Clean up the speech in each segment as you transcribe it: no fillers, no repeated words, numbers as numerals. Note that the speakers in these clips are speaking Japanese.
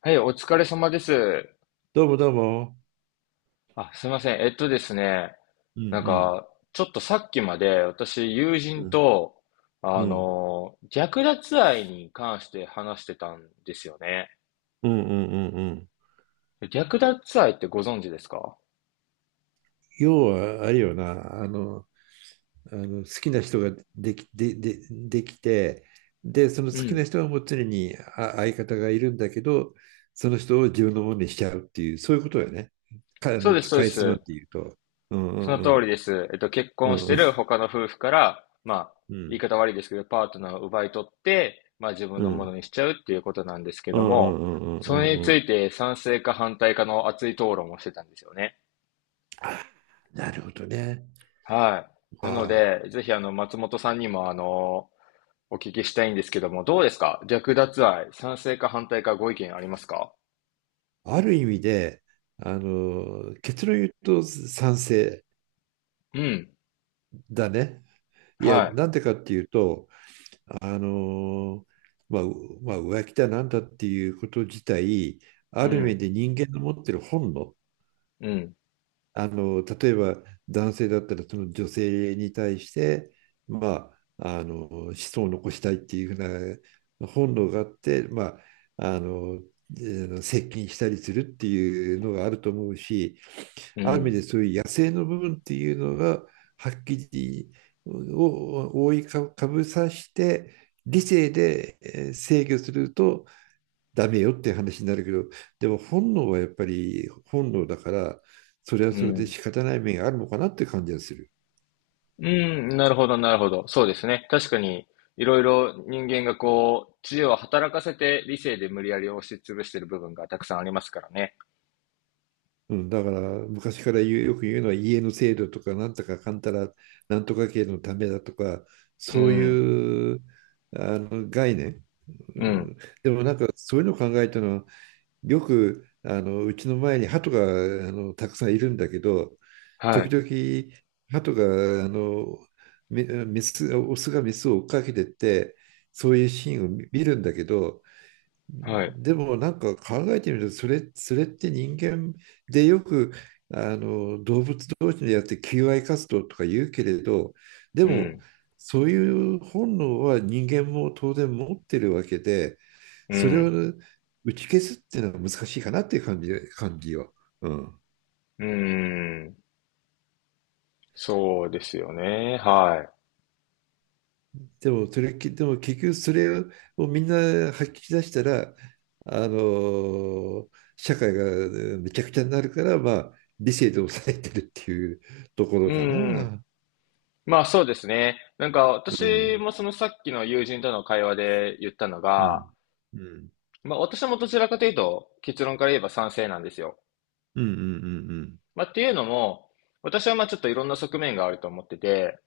はい、お疲れ様です。どうもどうも。あ、すいません。えっとですね、うなんんか、ちょっとさっきまで私、友う人ん、と、うん。うん略奪愛に関して話してたんですよね。うんうんうんうん。略奪愛ってご存知ですか？要は、あれよな、あの好きな人ができ、できて、で、そのう好きん。な人はもう常に相方がいるんだけど、その人を自分のものにしちゃうっていう、そういうことよね。か、あそうの、です、そうでかいつまんす。で言うと。うんうそんのう通りん。です。結う婚しんてうんる他の夫婦から、まあ、言い方悪いですけど、パートナーを奪い取って、まあ自分うんのうものんにしちゃうっていうことなんですけうんどうんも、うんうんうそれんにうつん。いて賛成か反対かの熱い討論をしてたんですよね。あ、なるほどね。はい。なのああ、で、ぜひ松本さんにもお聞きしたいんですけども、どうですか略奪愛、賛成か反対かご意見ありますか？ある意味で、あの、結論言うと賛成うん。だね。いや、はなんでかっていうと、あの、まあ、浮気だなんだっていうこと自体、い。あうる意味ん。で人間の持ってる本能。うん。あの、例えば男性だったら、その女性に対して、まああの、子孫を残したいっていうふうな本能があって、まああの、接近したりするっていうのがあると思うし、うある意味ん。でそういう野生の部分っていうのが、はっきりを覆いかぶさして理性で制御するとダメよって話になるけど、でも本能はやっぱり本能だから、それはうそれでん。仕方ない面があるのかなって感じがする。うん。なるほど、なるほど。そうですね。確かに、いろいろ人間がこう、知恵を働かせて理性で無理やり押し潰してる部分がたくさんありますからね。うん、だから昔からよく言うのは、家の制度とかなんとかかんたらなんとか系のためだとか、うそうん。いうあの概念、ううん。ん、でもなんかそういうのを考えたのは、よくあのうちの前に鳩があのたくさんいるんだけど、は時い。々、鳩が、あの、メス、オスがメスを追っかけてって、そういうシーンを見るんだけど、はい。でもなんか考えてみると、それって人間でよく、あの、動物同士でやって求愛活動とか言うけれど、でうも、ん。そういう本能は人間も当然持ってるわけで、うそれをん。打ち消すっていうのは難しいかなっていう感じよ。うん。うん。そうですよね。はでも、それ、きでも結局それをみんな吐き出したら、あの、社会がめちゃくちゃになるから、まあ、理性で抑えてるっていうとこい。ろうかん。な。まあそうですね。なんかう私ん。もそのさっきの友人との会話で言ったのうが、ん。うん。まあ私もどちらかというと結論から言えば賛成なんですよ。うんうんうんまあっていうのも、私はまあちょっといろんな側面があると思ってて、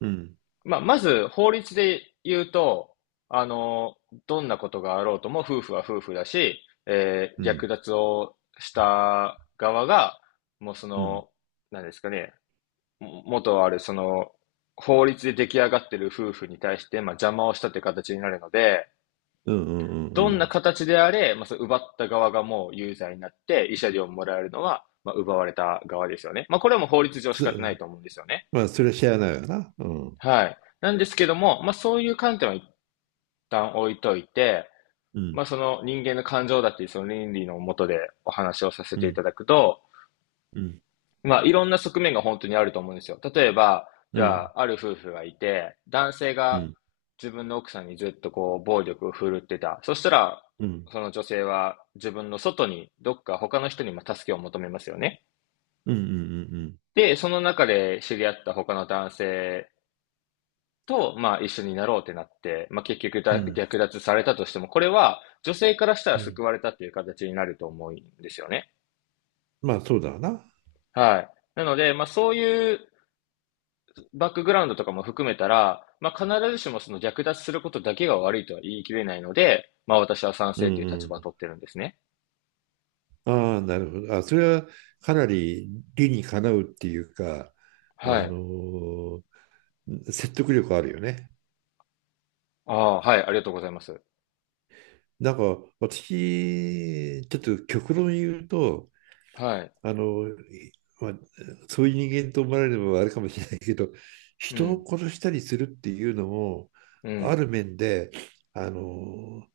うん。うん。まあまず法律で言うと、あの、どんなことがあろうとも夫婦は夫婦だし、う略ん。奪をした側が、もうそうんの、なんですかね、も元ある、その、法律で出来上がってる夫婦に対して、まあ、邪魔をしたという形になるので、うんうんうどんなん。形であれ、まあ、その奪った側がもう有罪になって、慰謝料をもらえるのは、まあ、奪われた側ですよね。まあ、これはもう法律上仕そ方ないと思うんですよね。まあ、それは知らないよな。うん。はい。なんですけども、まあ、そういう観点は一旦置いといて、うまあ、ん。その人間の感情だっていうその倫理のもとでお話をさせうていん。ただくと、うん。まあ、いろんな側面が本当にあると思うんですよ。例えば、うじゃん。あ、ある夫婦がいて、男性うがん。自分の奥さんにずっとこう、暴力を振るってた。そしたら、うん。その女性は自分の外に、どっか他の人にも助けを求めますよね。うん。うん。うん。で、その中で知り合った他の男性と、まあ、一緒になろうってなって、まあ、結局うだん。略奪されたとしても、これは女性からしたらうん。救われたっていう形になると思うんですよね。まあ、そうだな。はい。なので、まあ、そういうバックグラウンドとかも含めたら、まあ、必ずしもその略奪することだけが悪いとは言い切れないので、まあ、私は賛う成といんうう立場をん。取ってるんですね。ああ、なるほど。あ、それはかなり理にかなうっていうか、あはのい。ー説得力あるよね。ああ、はい、ありがとうございます。なんか私、ちょっと極論言うと、はい。あの、まあ、そういう人間と思われるのはあれかもしれないけど、う人をん、殺したりするっていうのも、うあん、る面で、あの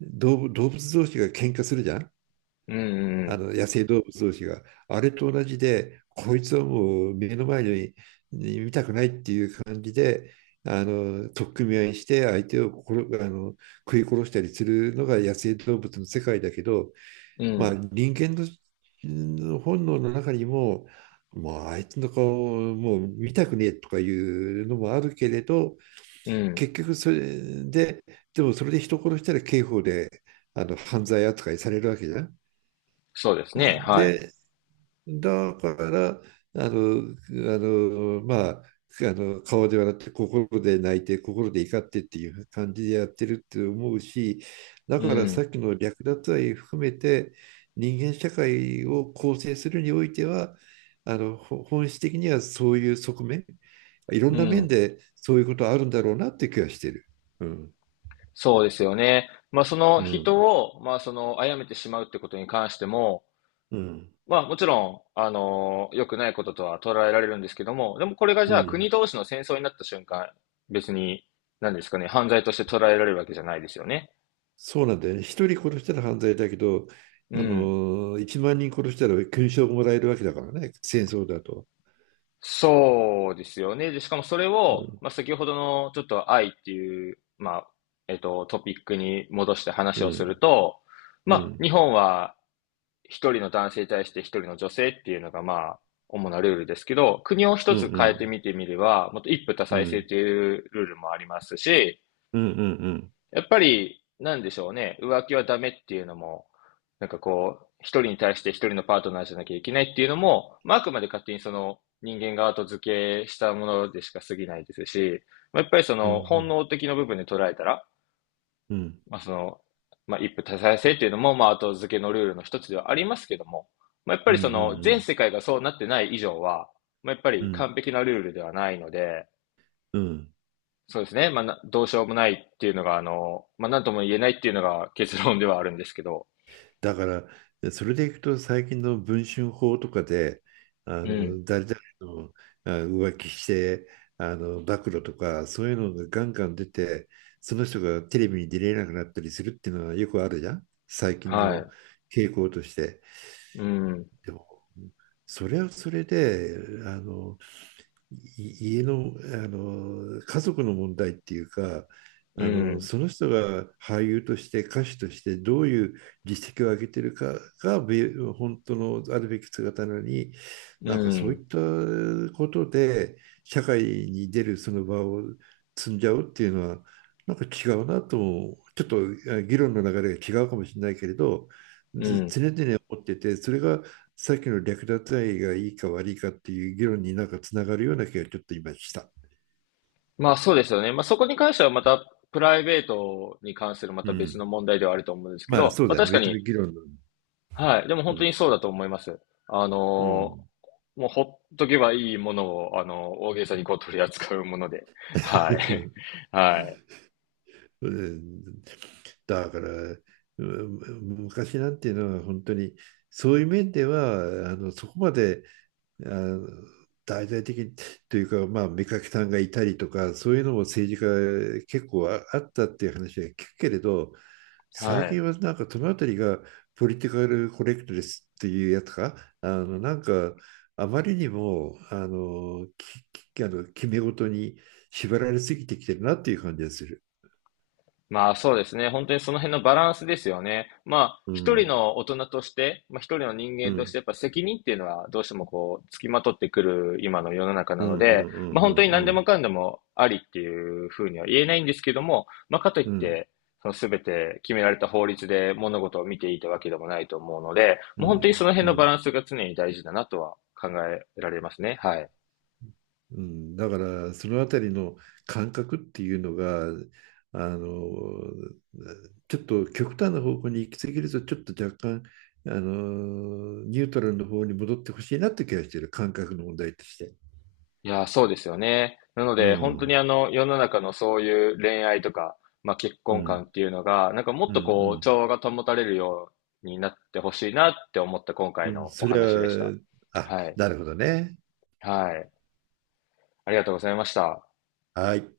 動物同士が喧嘩するじゃん。うあん、の、野生動物同士が、あれと同じで、こいつはもう目の前に見たくないっていう感じで、あの、取っ組み合いして相手を殺あの食い殺したりするのが野生動物の世界だけど、うん、うまあ、ん、人間の本能の中にも、もうあいつの顔をもう見たくねえとかいうのもあるけれど、うん。結局それで、でもそれで人殺したら刑法であの犯罪扱いされるわけじゃん。そうですね。はい。で、だから、あの、まあ、あの、顔で笑って心で泣いて心で怒ってっていう感じでやってるって思うし、だうからさん、っきの略奪愛含めて、人間社会を構成するにおいては、あの本質的にはそういう側面、いろんうな面ん。でそういうことあるんだろうなって気がしてる。うんそうですよね。まあ、そのう人んを、まあ、その、殺めてしまうってことに関しても、うんまあもちろん、良くないこととは捉えられるんですけども、でもこれがじうゃあ国ん。同士の戦争になった瞬間、別に、何ですかね、犯罪として捉えられるわけじゃないですよね。そうなんだよね。一人殺したら犯罪だけど、うあん。の、一万人殺したら勲章もらえるわけだからね。戦争だと。そうですよね。で、しかもそれうを、んまあ先ほどのちょっと愛っていう、まあ、トピックに戻してう話をするんと、うまあん日本は一人の男性に対して一人の女性っていうのがまあ、主なルールですけど、国をう一んつう変えてんみてみれば、もっと一夫多う妻制んというルールもありますし、うんうんうんやっぱり、なんでしょうね、浮気はダメっていうのも、なんかこう、一人に対して一人のパートナーじゃなきゃいけないっていうのも、まあ、あくまで勝手にその人間が後付けしたものでしか過ぎないですし、まあ、やっぱりそうんうの本ん能的な部分で捉えたら、うんうんまあ、その、まあ、一夫多妻制っていうのも、まあ、後付けのルールの一つではありますけども、まあ、やっぱうりその全ん世界がそうなってない以上は、まあ、やっぱうりんうん。完璧なルールではないので、うん。そうですね。まあ、などうしようもないっていうのが、まあ、なんとも言えないっていうのが結論ではあるんですけど。だから、それでいくと最近の文春法とかで、あうん。の誰々の浮気してあの暴露とか、そういうのがガンガン出て、その人がテレビに出れなくなったりするっていうのはよくあるじゃん、最近はのい。傾向として。うん。でも、それはそれで、あの家の、あの、家族の問題っていうか、うあのん。その人が俳優として歌手としてどういう実績を上げてるかが本当のあるべき姿なのに、うなんかそういん。ったことで社会に出るその場を積んじゃうっていうのは、なんか違うなとも、ちょっと議論の流れが違うかもしれないけれど、うずん。常々思ってて、それがさっきの略奪愛がいいか悪いかっていう議論になんかつながるような気がちょっと今した。まあ、そうですよね。まあ、そこに関してはまた、プライベートに関するまうた別のん。問題ではあると思うんですけまあど、そうまあ、だよね。確か別のに、議論の。はい。でもう本当ん。にそうだと思います。あうの、ん。もうほっとけばいいものを、大げさにこう取り扱うもので。はい。はい。うん、だから、うん、昔なんていうのは本当にそういう面では、あの、そこまであの大々的にというか、まあ、目かけさんがいたりとか、そういうのも政治家結構あったっていう話は聞くけれど、は最近い。はなんかそのあたりがポリティカルコレクトレスっていうやつか、あのなんか、あまりにもあのあの決め事に縛られすぎてきてるなっていう感じがする。まあそうですね。本当にその辺のバランスですよね。まあう一人ん、の大人として、まあ一人の人う間としん、てやっぱ責任っていうのはどうしてもこう付きまとってくる今の世の中なうん、うので、ん、うまあ本当ん、にう何でもん、かんでもありっていうふうには言えないんですけども、まあかといっうん、て、その全て決められた法律で物事を見ていたわけでもないと思うので、うもう本当にそん、の辺うのバラん。ンスが常に大事だなとは考えられますね。はい。うん、だからそのあたりの感覚っていうのが、あの、ちょっと極端な方向に行き過ぎると、ちょっと若干あのニュートラルの方に戻ってほしいなって気がしてる、感覚の問題として。いやー、そうですよね。なのうで、本当にん世の中のそういう恋愛とか、まあ結う婚観んっていうのが、なんかもっうんうとこう、ん、調和が保たれるようになってほしいなって思った今う回ん、のおそれ話でした。は、はい。なるほどね。はい。ありがとうございました。はい。